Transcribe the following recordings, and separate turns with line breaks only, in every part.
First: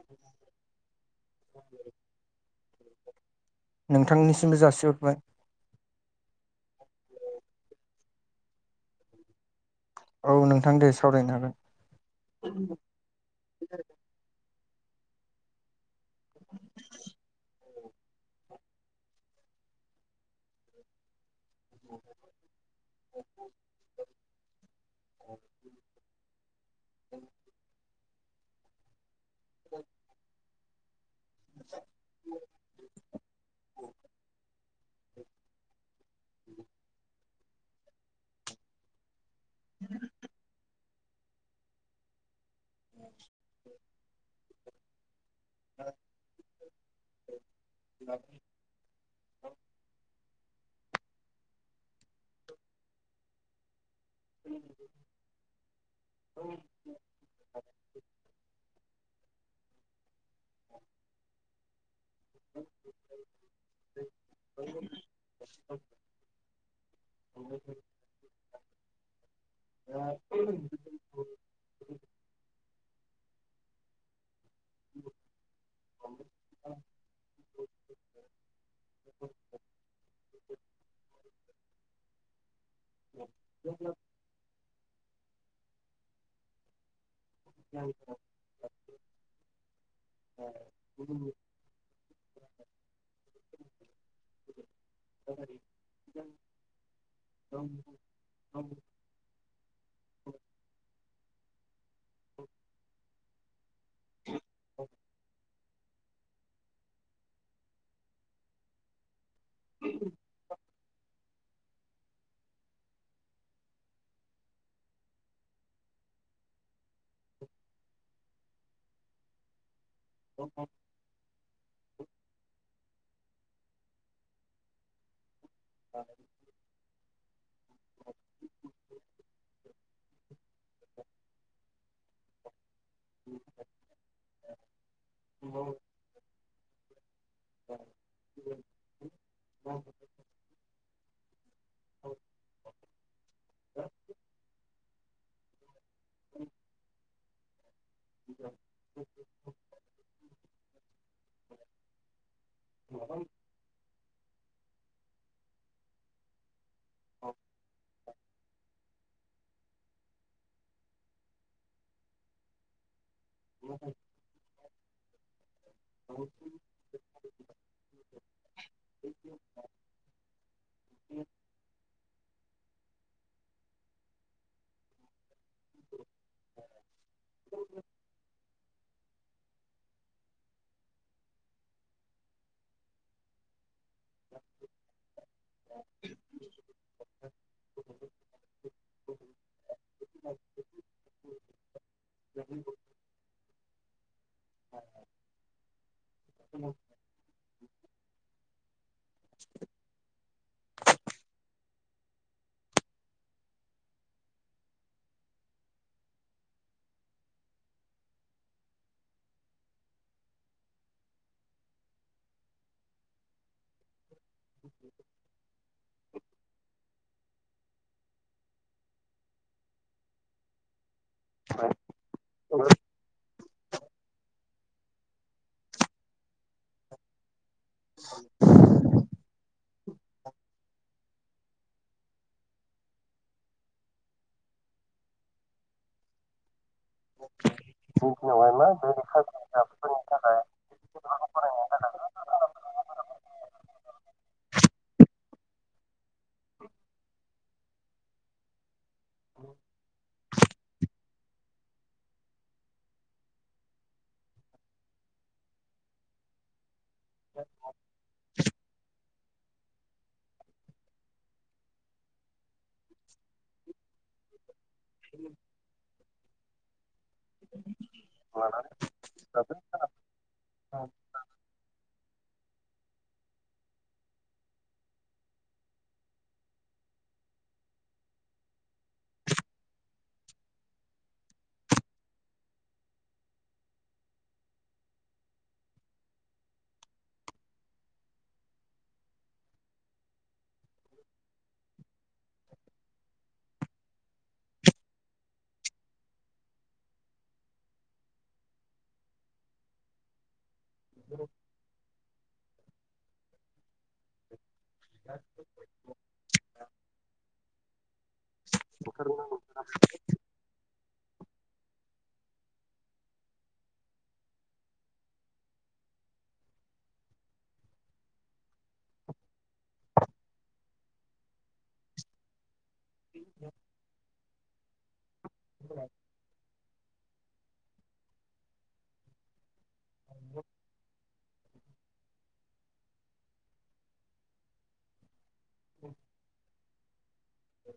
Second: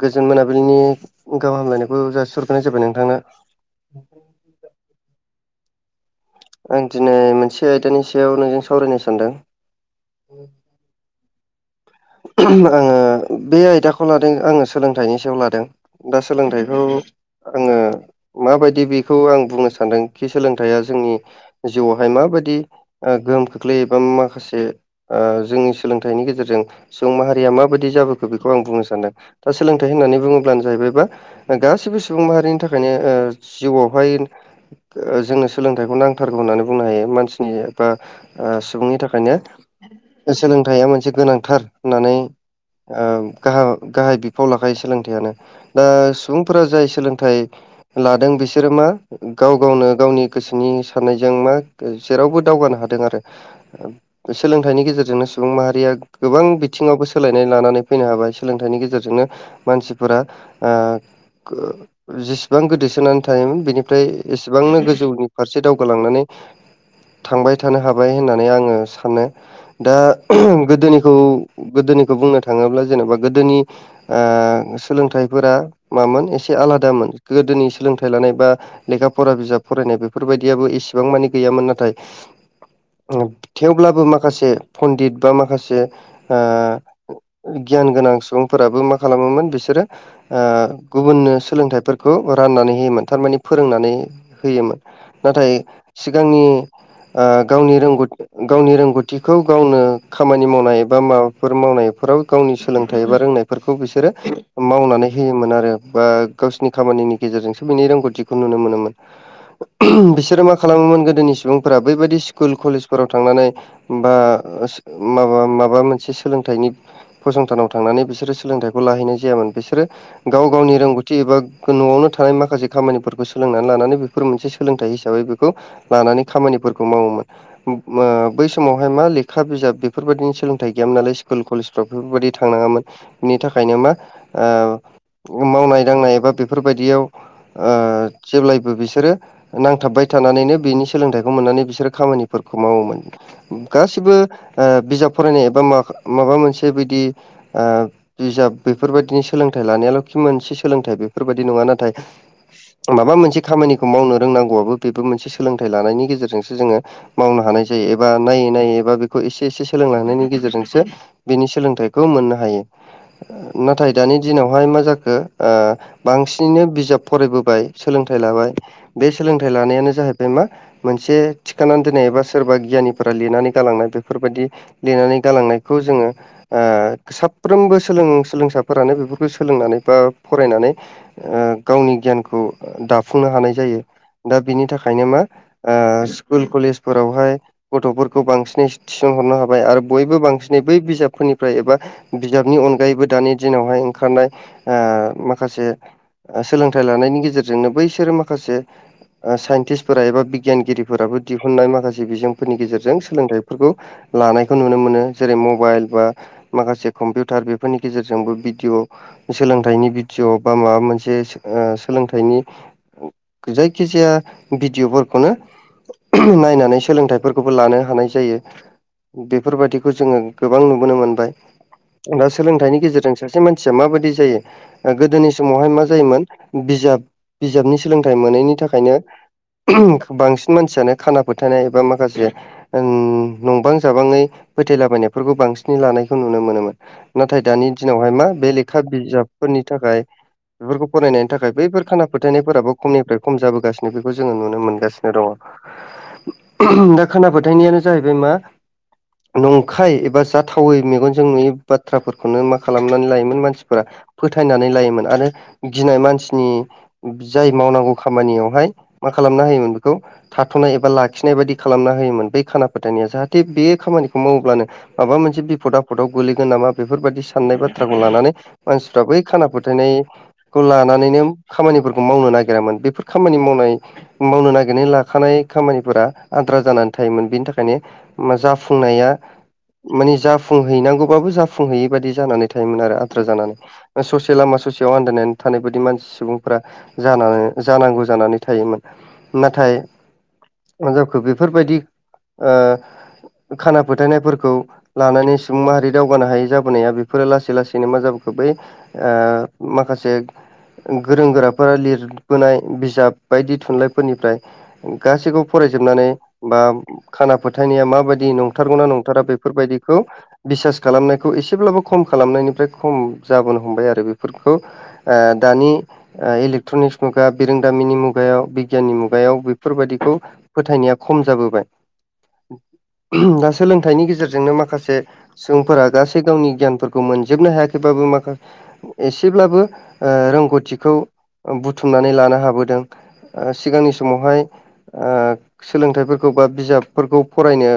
गोजोन मोनाबिलिनि गाहाम हामलायनायखौ जासिहरग्रोनाय जाबाय नोंथांनो
नोंथांनिसिमबो जासिहरबाय
आं दिनै मोनसे आयदानि सायाव नोंजों सावरायनो सानदों
औ नोंथां दे सावरायनो हागोन
आङो बे आयदाखौ लादों आङो सोलोंथाइनि सायाव लादों दा सोलोंथाइखौ आङो माबायदि बे खौ आं बुंनो सानदों कि सोलोंथाइया जोंनि जिउआवहाय माबायदि गोहोम खोख्लैयो एबा माखासे जोंनि सोलोंथाइनि गेजेरजों सुबुं माहारिया माबायदि जाबोखो बेखौ आं बुंनो सानदों दा सोलोंथाइ होननानै बुङोब्लानो जाहैबायबा गासैबो सुबुं माहारिनि थाखायनो जिउआवहाय जोंनो सोलोंथाइखौ नांगौ नांथारगौ होननानै बुंनो हायो मानसिनि एबा सुबुंनि थाखायनो सोलोंथाइया मोनसे गोनांथार होननानै गाहा गाहाय फाव लाखायो सोलोंथाइयानो दा सुबुंफोरा जाय सोलोंथाइ लादों बिसोर बिसोरो मा गाव गावनो गावनि गोसोनि साननायजों मा जेरावबो दावगानो हादों आरो सोलोंथाइनि गेजेरजोंनो सुबुं माहारिया गोबां बिथिङावबो सोलायनाय लानानै फैनो हाबाय सोलोंथाइनि गेजेरजोंनो मानसिफोरा जेसेबां गोदोसोनानै थायोमोन बेनिफ्राय एसेबांनो गोजौनि फारसे दावगालांनानै थांबाय थानो हाबाय होननानै आङो सानो दा गोदोनिखौ गोदोनिखौ बुंनो थाङोब्ला जेनेबा गोदोनि सोलोंथाइफोरा मामोन एसे आलादामोन गोदोनि सोलोंथाइ लानाय बा लेखा फरा बिजाब फरायनाय बे बेफोरबायदियाबो इसेबां मानि गैयामोन नाथाय थेवब्लाबो मा माखासे पन्डित बा माखासे ओ गियान गोनां सुबुंफोराबो मा खालामोमोन बिसोरो गुबुननो सोलोंथाइफोरखौ राननानै होयोमोन थारमानि फोरोंनानै होयोमोन नाथाय सिगांनि गावनि रोंगौथि गावनि रोंगौथिखौ गावनो खामानि मावनाय बा माबाफोर मावनायफोराव गावनि सोलोंथाइ एबा रोंनायफोरखौ बिसोरो मावनानै होयोमोन आरो बा गावसिनि खामानिनि गेजेरजोंसो बिनि रोंगौथिखौ नुनो मोनोमोन बिसोरो माखासे खालामोमोन गोदोनि सुबुंफोरा बैबायदि स्कुल कलेजफोराव थांनानै बा माबा मा माबा मोनसे सोलोंथाइनि फसंथानाव थांनानै बिसोरो सोलोंथाइखौ लाहैनाय जायामोन बिसोरो गाव गावनि रोंगौथि एबा न'आवनो थानाय माखासे खामानिफोरखौ सोलोंनानै लानानै बेफोर मोनसे सोलोंथाइ हिसाबै बेखौ लानानै खामानिफोरखौ मावोमोन बै समावहाय मा लेखा बिजाब बेफोरबायदिनि सोलों थाय गैयामोन नालाय स्कुल कलेजफ्राव बेफोरबायदि थांनाङामोन बिनि थाखायनो मा ओ मावनाय दांनाय एबा बेफोरबायदियाव जेब्लायबो बिसोरो नांथाबबाय थानानैनो बिनि सोलोंथाइखौ मोननानै बिसोरो खामानिफोरखौ मावोमोन गासिबो बिजाब फरायनाय एबा मा माबा मोनसे बिदि बिजाब बेफोर बायदिनि सोलोंथाय लानायाल' मोनसे सोलोंथाय बेफोरबायदि नङा नाथाय माबा मोनसे खामानिखौ मावनो रोंनांगौआबो बेबो मोनसे सोलोंथाइ लानायनि गेजेरजोंसो जोङो मावनो हानाय जायो एबा नायै नायै एबा बेखौ एसे एसे सोलोंलांनायनि गेजेरजोंसो बिनि सोलोंथाइखौ मोननो हायो नाथाय दानि दिनावहाय मा जाखो बांसिनैनो बिजाब फरायबोबाय सोलोंथाइ लाबाय बे सोलोंथाइ लानायानो जाहैबाय मा मोनसे थिखानानै दोननाय एबा सोरबा गियानिफोरा लिरनानै गालांनाय बेफोरबायदि लिरनानै गालांनायखौ जोङो साफ्रोमबो सोलों सोलोंसा फोरानो बेफोरखौ सोलोंनानै बा फरायनानै गावनि गियानखौ दाफुंनो हानाय जायो दा बिनि थाखायनो मा स्कुल कलेजफोरावहाय गथ'फोरखौ बांसिनै थिसनहरनो हाबाय आरो बयबो बांसिनै बै बिजाबफोरनिफ्राय एबा बिजाबनि अनगायैबो दानि दिनावहाय ओंखारनाय माखासे सोलोंथाइ लानायनि गेजेरजों जोंनो बैसोरो माखासे साइन्टिसफोरा एबा बिगियानगिरिफोराबो दिहुननाय माखसे बिजों फोरनि गेजेरजों सोलोंथाइफोरखौ लानायखौ नुनो मोनो जेरै मबाइल बा माखासे कम्पिउटार बेफोरनि गेजेरजोंबो भिडिअ' सोलोंथाइनि बिडिय' बा माबा मोनसे सोलोंथाइनि जायखिजाया भिडिअफोरखौनो नायनानै सोलोंथाइफोरखौबो लानो हानाय जायो बेफोरबायदिखौ जोङो गोबां नुबोनो मोनदों बाय सोलोंथाइनि गेजेरजों सासे मानसिया माबायदि जायो गोदोनि समावहाय मा जायोमोन बिजाब बिजाबनि सोलोंथाइ मोनैनि थाखायनो बांसिन मानसियानो खाना फोथायनाय एबा माखासे ओम नंबां जाबाङै फोथायलाबायनायफोरखौ बांसिनै लानायखौ नुनो मोनोमोन नाथाय दानि दिनावहाय मा बे लेखा बिजाबफोरनि थाखाय बेफोरखौ फरायनायनि थाखाय बैफोर खाना फोथायनायफोराबो खमनिफ्राय खम जाबोगासिनो बेखौ जोङो नुनो मोनगासिनो दङ दा खोना फोथायनायानो जाहैबाय मा नंखाय एबा जाथावै मेगनजों नुयि बाथ्राफोरखौनो मा खालामनानै लायोमोन मानसिफोरा फोथायनानै लायोमोन आरो गिनाय मानसिनि जाय मावनांगौ खामानियावहाय खालामना होयोमोन बेखौ थाथ'नाय एबा लाखिनाय बायदि खालामना होयोमोन बै खाना फोथायनाया जाहाथे बे खामानिखौ मावब्लानो माबा मोनसे बिफद आफदाव गोलैगोन नामा बेफोरबायदि साननाय बाथ्राखौ लानानै मानसिफ्रा बै खाना
जागोन।
फोथायनाय खौ लानानैनो खामानिफोरखौ मावनो नागिरामोन बेफोर खामानि मावनाय मावनो नागिरनानै लाखानाय खामानिफोरा आद्रा जानानै थायोमोन बेनि थाखायनो जा फुंनाया मानि जाफुंहैनांगौबाबो जाफुंहैयै बाददि जानानै थायोमोन आरो आद्रा जानानै ससे लामा ससेयाव आन्दायनानै थानाय बायदि मानसि सुबुंफोरा जानानै जानांगौ जानानै थायोमोन नाथाय हिनजावखौ बेफोरबायदि ओ खाना फोथायनायफोरखौ लानानै सुबुं माहारि दावगानो हायै जाबोनाया बेफोरो लासै लासैनो मा जाबोखो बै आ माखासे गोरों गोराफोरा लिरबोनाय बिजाब बायदि थुनलाइ फोरनिफ्राय गासैखौबो फरायजोबनानै बा खाना फोथायनाया माबाय दि नंथारगौ ना नंथारा बेफोरबायदिखौ बिसास खालामनायखौ एसेब्लाबो खम खालामनायनिफ्राय खम जाबोनो हमबाय आरो बेफोरखौ आ दानि इलेक्ट्रनिक्स मुगा बिरोंदामिनि मुगायाव बिगियाननि मुगायाव बेफोरबायदिखौ फोथायनाया खम जाबोबाय दा सोलोंथाइनि गेजेरजोंनो माखासे सुबुंफोरा गासै गावनि गियानफोर खौ मोनजोबनो हायाखैबाबो माखा एसेब्लाबो रोंगौथिखौ बुथुमनानै लानो हाबोदों सिगांनि समावहाय ओ सोलोंथाइफोरखौ बा बिजाबफोरखौ फरायनो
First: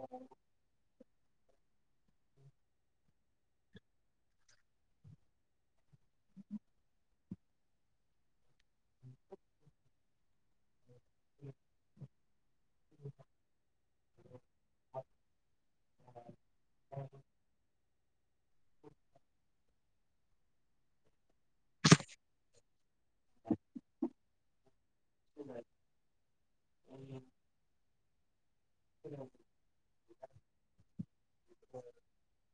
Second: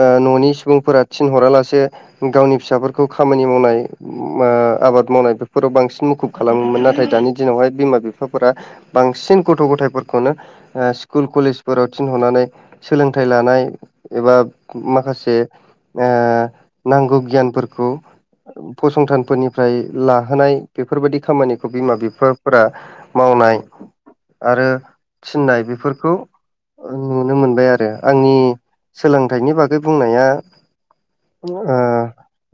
ओ न'नि सुबुंफोरा थिनहरालासे गावनि फिसाफोरखौ खामानि मावनाय आबाद मावनाय बेफोराव बांसिन मुखुब खालामोमोन नाथाय दानि दिनावहाय बिमा बिफाफोरा बांसिन गथ' गथायफोरखौनो स्कुल कलेजफोराव थिनहरनानै सोलोंथाइ लानाय एबा माखासे नांगौ गियानफोरखौ फसंथानफोरनिफ्राय लाहोनाय बेफोरबायदि खामानिखौ बिमा बिफाफोरा मावनाय आरो थिननाय बेफोरखौ नुनो मोनबाय आरो आंनि सोलोंथाइनि बागै बुंनाया आ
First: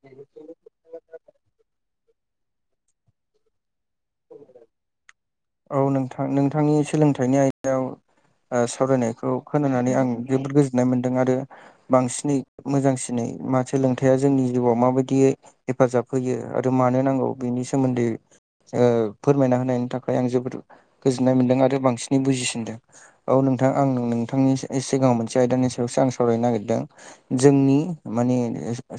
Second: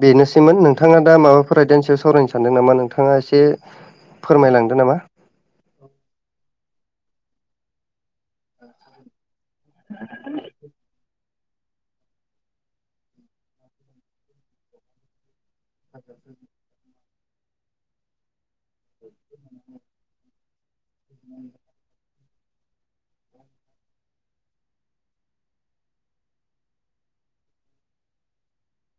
बेनोसैमोन नोंथाङा दा माबाफोर आयदानि सायाव सावरायनो सानदों नामा नोंथाङा एसे फोरमायलांदो नामा
औ नोंथां नोंथांनि सोलोंथाइनि आयदायाव सावरायनायखौ खोनानानै आं जोबोद गोजोननाय मोन्दों आरो बांसिनै मोजांसिनै मा सोलोंथाइया जोंनि जिउआव माबायदियै हेफाजाब होयो आरो मानो नांगौ बेनि सोमोन्दै फोरमायना होनायनि था खाय आं जोबोद गोजोननाय मोनदों आरो बांसिनै बुजिसिनदों औ नोंथां आं नोंथांनि सिगाङाव मोनसे आयदानि सायावसो आं सावरायनो नागिरदों जोंनि माने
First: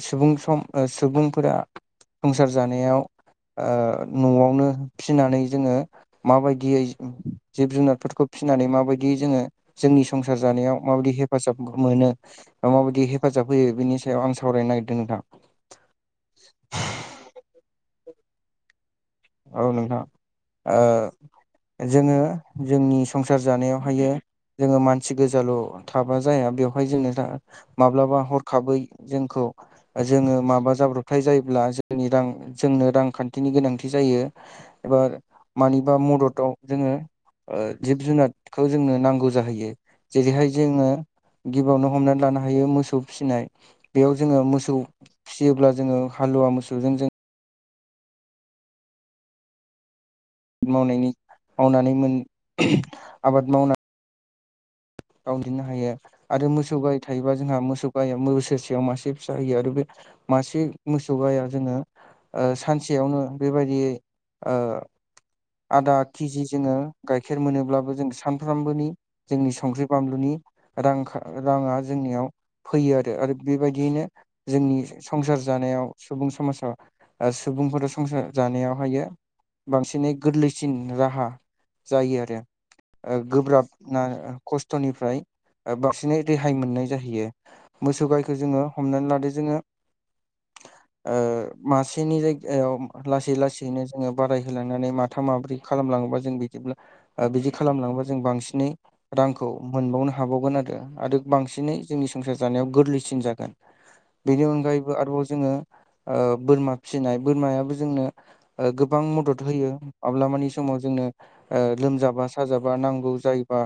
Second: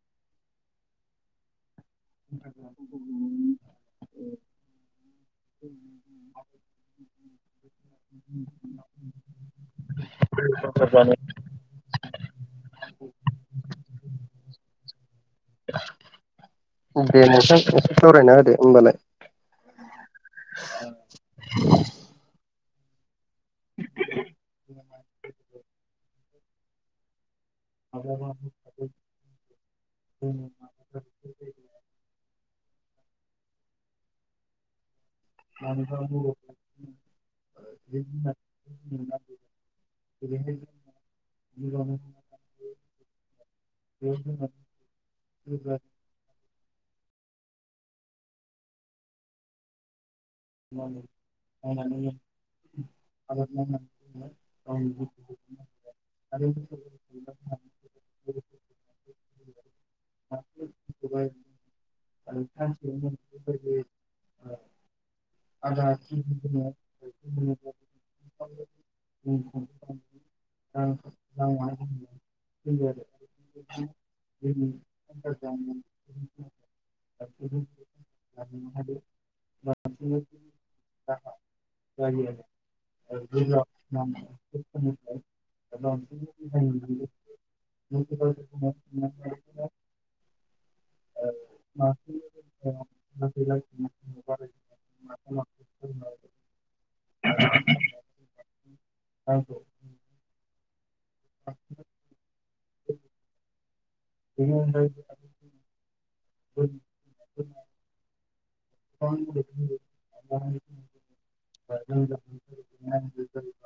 सुबुं सम सुबुंफोरा संसार जानायाव ओ न'आवनो फिनानै जोङो माबायदियै जिब जुनारफोरखौ फिसिनानै माबायदियै जोङो जोंनि संसार जानायाव माबायदि हे फाजाब मोनो माबायदि हेफाजाब होयो बेनि सायाव आं सावरायनो नागिरदों नोंथां
दे नोंथां सावरायना होदो होमबालाय
औ नोंथां ओ जोङो जोंनि संसार जानायावहायो जोङो मानसि गोजाल थाबा जाया बेवहाय जोंङो माब्लाबा हरखाबै जोंखौ जोङो माबा जाब्रबथाय जायोब्ला जों नि रां जोंनो रांखान्थिनि गोनांथि जायो एबा मानिबा मददाव जोङो ओ जिब जुनारखौ जोंनो नांगौ जाहैयो जेरैहाय जोङो गिबियावनो हमनानै लानो हायो मोसौ फिसिनाय बेयाव जोङो मोसौ फियोब्ला जोङो हालुवा मोसौजों जों मावनायनि मावनानै मोन आबाद मावना
औ नोंथां
गावदिनो हायो आरो मोसौ गाइ थायोबा जोंहा मोसौ गाइ बोसोरसेयाव मासे फिसा होयो आरो बे मासे मोसौ गाया जोङो ओ सानसेयावनो बेबायदियै ओ आधा केजि जोङो गाइखेर मोनोब्लाबो जों सानफ्रामबोनि जोंनि संख्रि बानलुनि रांखा राङा जोंनियाव फैयो आरो आरो बेबायदियैनो जोंनि संसार जानायाव सुबुं समाजाव सुबुंफोर संसार जानायावहायो बांसिनै गोरलैसिन राहा जायो आरो ओ गोब्राब ना खस्थनिफ्राय बांसिनै रेहाय मोननाय
आरो
जाहैयो मोसौ
मदद
गायखौ जोङो हमनानै लादो जोङो ओ मासेनि जायगायाव लासै लासैनो जोङो बारायहोलांनानै मा थाम माब्रै खालामलाङोबा जों बिदिब्ला बिदि खालामलाङोबा जों बांसिनै रांखौ मोनबावनो हाबावगोन आरो आरो बांसिनै जोंनि संसार जानायाव गोरलैसिन जागोन बेनि अनगायैबो आरोबाव जोङो ओ बोरमा फिसिनाय बोरमायाबो जोंनो गोबां मदद होयो माब्लाबानि समाव जोंनो ओ लोमजाबा साजाबा नांगौ जायोबा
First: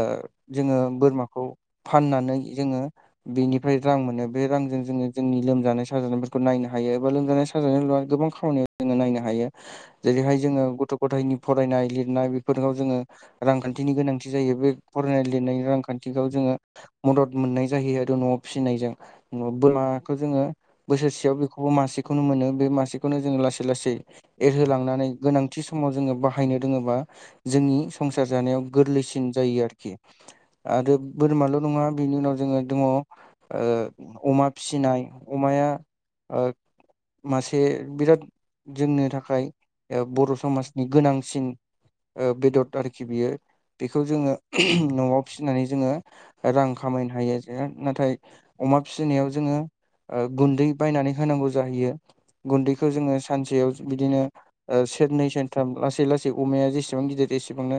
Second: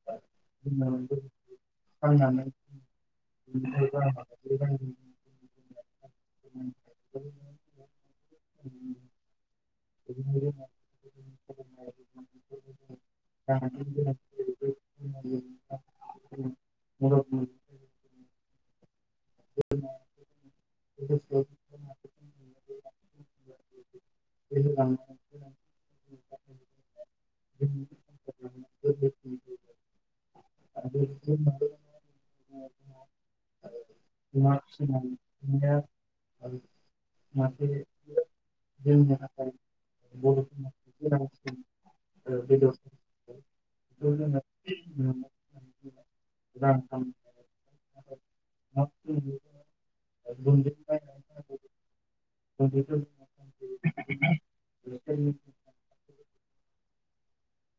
ओ जोङो बोरमाखौ फाननानै जोङो बेनिफ्राय रां मोनो बे रांजों जोङो जोंनि लोमजानाय साजानायफोरखौ नायनो हायो एबा लोमजानाय साजानायल नङा गोबां खामानियाव जोङो नायनो हायो जेरैहाय जोङो गथ' गथायनि फरायनाय लिरनाय बेफोरखौ जोङो रांखान्थिनि गोनांथि जायो बे फरायनाय लिरनाय रांखान्थिखौ जोङो मदद
मोनो
मोननाय जाहैयो आरो न'आव फिसिनायजों बोरमाखौ जोङो
अमा
बोसोरसेयाव बेखौबो मासेखौनो मोनो बे मासेखौनो जोङो
फिसिनानै
लासै लासै एरहोलांनानै गोनांथि समाव जोङो बाहायनो रोङोबा जोंनि संसा सार जानायाव गोरलैसिन जायो आरोखि आरो बोरमाल नङा बिनि उनाव जोङो दङ ओ अमा फिसिनाय अमाया
[unintelligible]
ओ मासे बिराद जोंनो थाखाय बर' समाजनि गोनांसिन बेदद
बेदरखौ
आरोखि बियो बेखौ जोङो न'आव फिसिनानै जों ङो रां खामायनो हायो जे
थाखाय
नाथाय अमा फिसिनायाव जोङो ओ गुन्दै बायनानै होनांगौ जाहैयो गुनदैखो
गुन्दैखौ
जोङो सानसेयाव बिदिनो ओ सेरनै से थाम लासै लासै अमाया जेसेबां गिदिर एसेबांनो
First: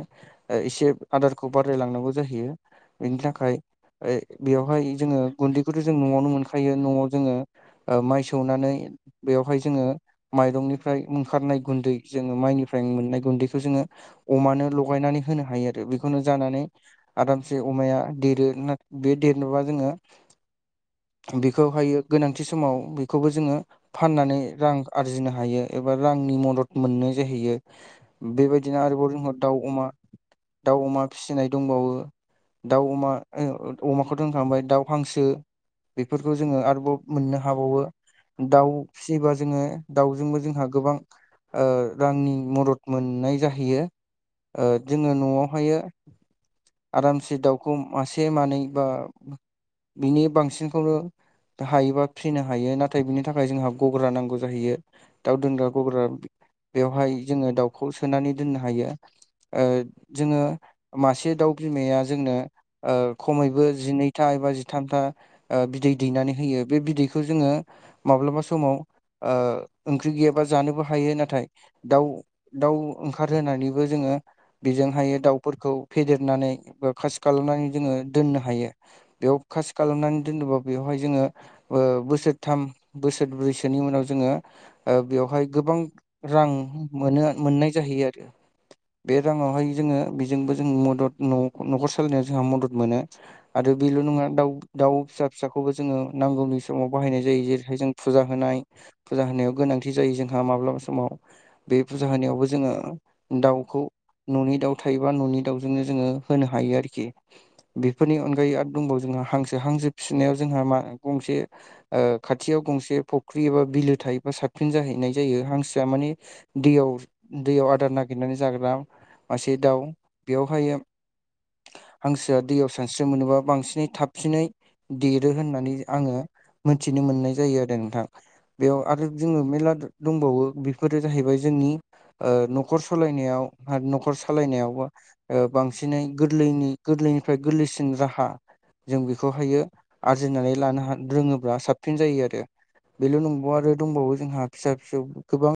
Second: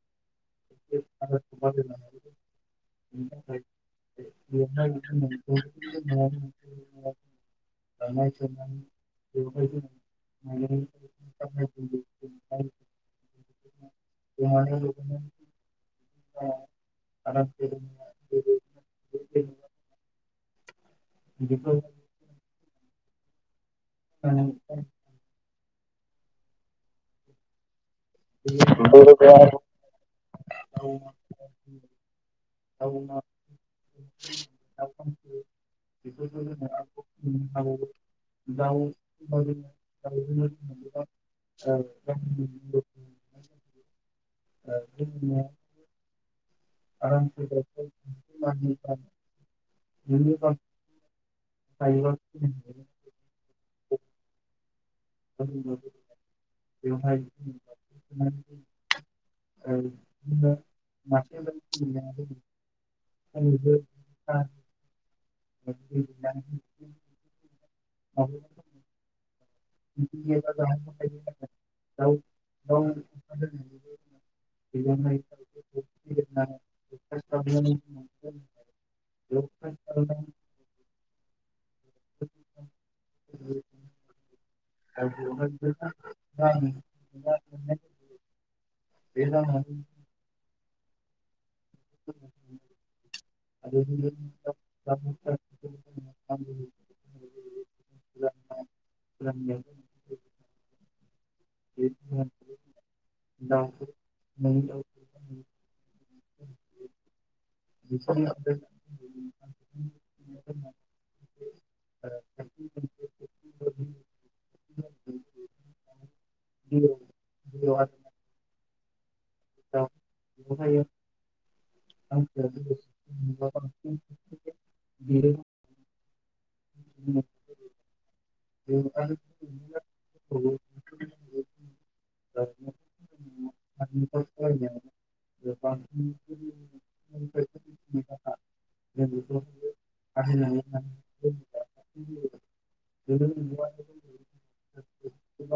एसे आदारखौ बारायलांनांगौ जाहैयो बेनि थाखाय बेवहाय जोङो गुन्दैखौथ जों न'आवनो मोनखायो न'आव जोङो ओ माइ सौनानै
नायसननानै
बेवहाय जोङो
बेवहाय
माइरंनिफ्राय ओंखारनाय गुन्दै जोङो माइनिफ्रायनो मोननाय गुैन्दैखौनो जोङो अमानो लगायनानै होनो हायो आरो बेखौनो जो आरामसे अमाया देरो बे देरनोबा जोङो बेखौहायो गोनांथि समाव बेखौबो जोङो फाननानै रां आर आरजिनो हायो एबा रांनि मदद मोननाय जाहैयो बेबायदिनो आरोबाव जोंहख दाउ अमा दाउ अमा फिनाय दंबावो दाउ अमा अमाखौथ' होनखांबाय दाउ हांसो बेफोरखौ जोङो आरोबाव मोननो हाबावो दाउ
जों
फिसियोबा जोङो दाउजोंबो जोंहा गोबां ओ रांनि मदद मोननाय जाहैयो ओ जोङो न'आवहायो आरामसे दाउखौ मासे मानै बा बिनि बांसिनखौनो हायोबा फिनो हायो नाथाय नथाय बिनि थाखाय जोंहा गग्रा नांगौ जाहैयो दाउ दोनग्रा गग्रा बेवहाय जोङो दाउखौ सोनानै दोननो हायो ओ जोङो मासे दाउ बिमाया जोंनो ओ खमैबो जिनैथा एबा जि थामथा ओ बिदै दैनानै होयो बे बिदैखौ जोङो माब्लाबा समाव ओ ओंख्रि गैयाबा जानोबो हायो ना नाथाय दाउ दाउ ओंखारजेननायनिबो जोङो बेजोंहायो दाउफोरखौ फेदेरनानै बा खासि खालामनानै जोङो दोननो हायो बेयाव खासि खालामनानै दोनोबा बेवहाय जोङो ओ बोसोरथाम बोसोरब्रैसोनि उनाव जोङो ओ बेवहाय गोबां रां मोनो मोननाय जाहैयो आरो बे राङावहाय जों बेजोंबो जों मदद न'खर सालायनायाव जोंहा मदद मोनो आरो बेल' नङा दाउ दाउ फिसा फिसाखौबो जोङो नांगौनि समाव बाहायनाय जायो जेरैहाय जों फुजा होनाय फुजा होनायाव गोनांथि जायो जोंहा माब्लाबा समाव बे फुजा होनायावबो जोङो दाउखौ न'नि दाउ थायोबा न'नि दाउजोंनो जोङो होनो हायो आरोखि बेफोरनि अनगायै आरो दंबावो जोंहा हांसो हांसो फिनायाव जोंहा मा गंसे ओ खाथियाव गंसे फुख्रि एबा बिलो थायोबा साबसिन जाहैनाय जायो हांसो या माने दैयाव दैयाव आदार नागिरनानै जाग्रा मासे दाउ बेयावहायो हांसोआ दैयाव सानस्रिनो मोनोबा बांसिनै थाबसिनै देरो होननानै आङो मोनथिनो मोननाय जायो आरो नोंथां बेयाव आरो जोङो मेरला दंबावो बेफोरो जाहैबाय जोंनि ओ न'खर सालायनायाव न'खर सालायनायाव ओ बांसिनै गोदो गोरलै गोरलैनिफ्राय गोरलैसिन राहा जों बेखौहायो आरजिनानै लानो हायो रोङोब्ला साबसिन जायो आरो बेल' नंबावा आरो दंबावो जोंहा फिसा फिसौ गोबां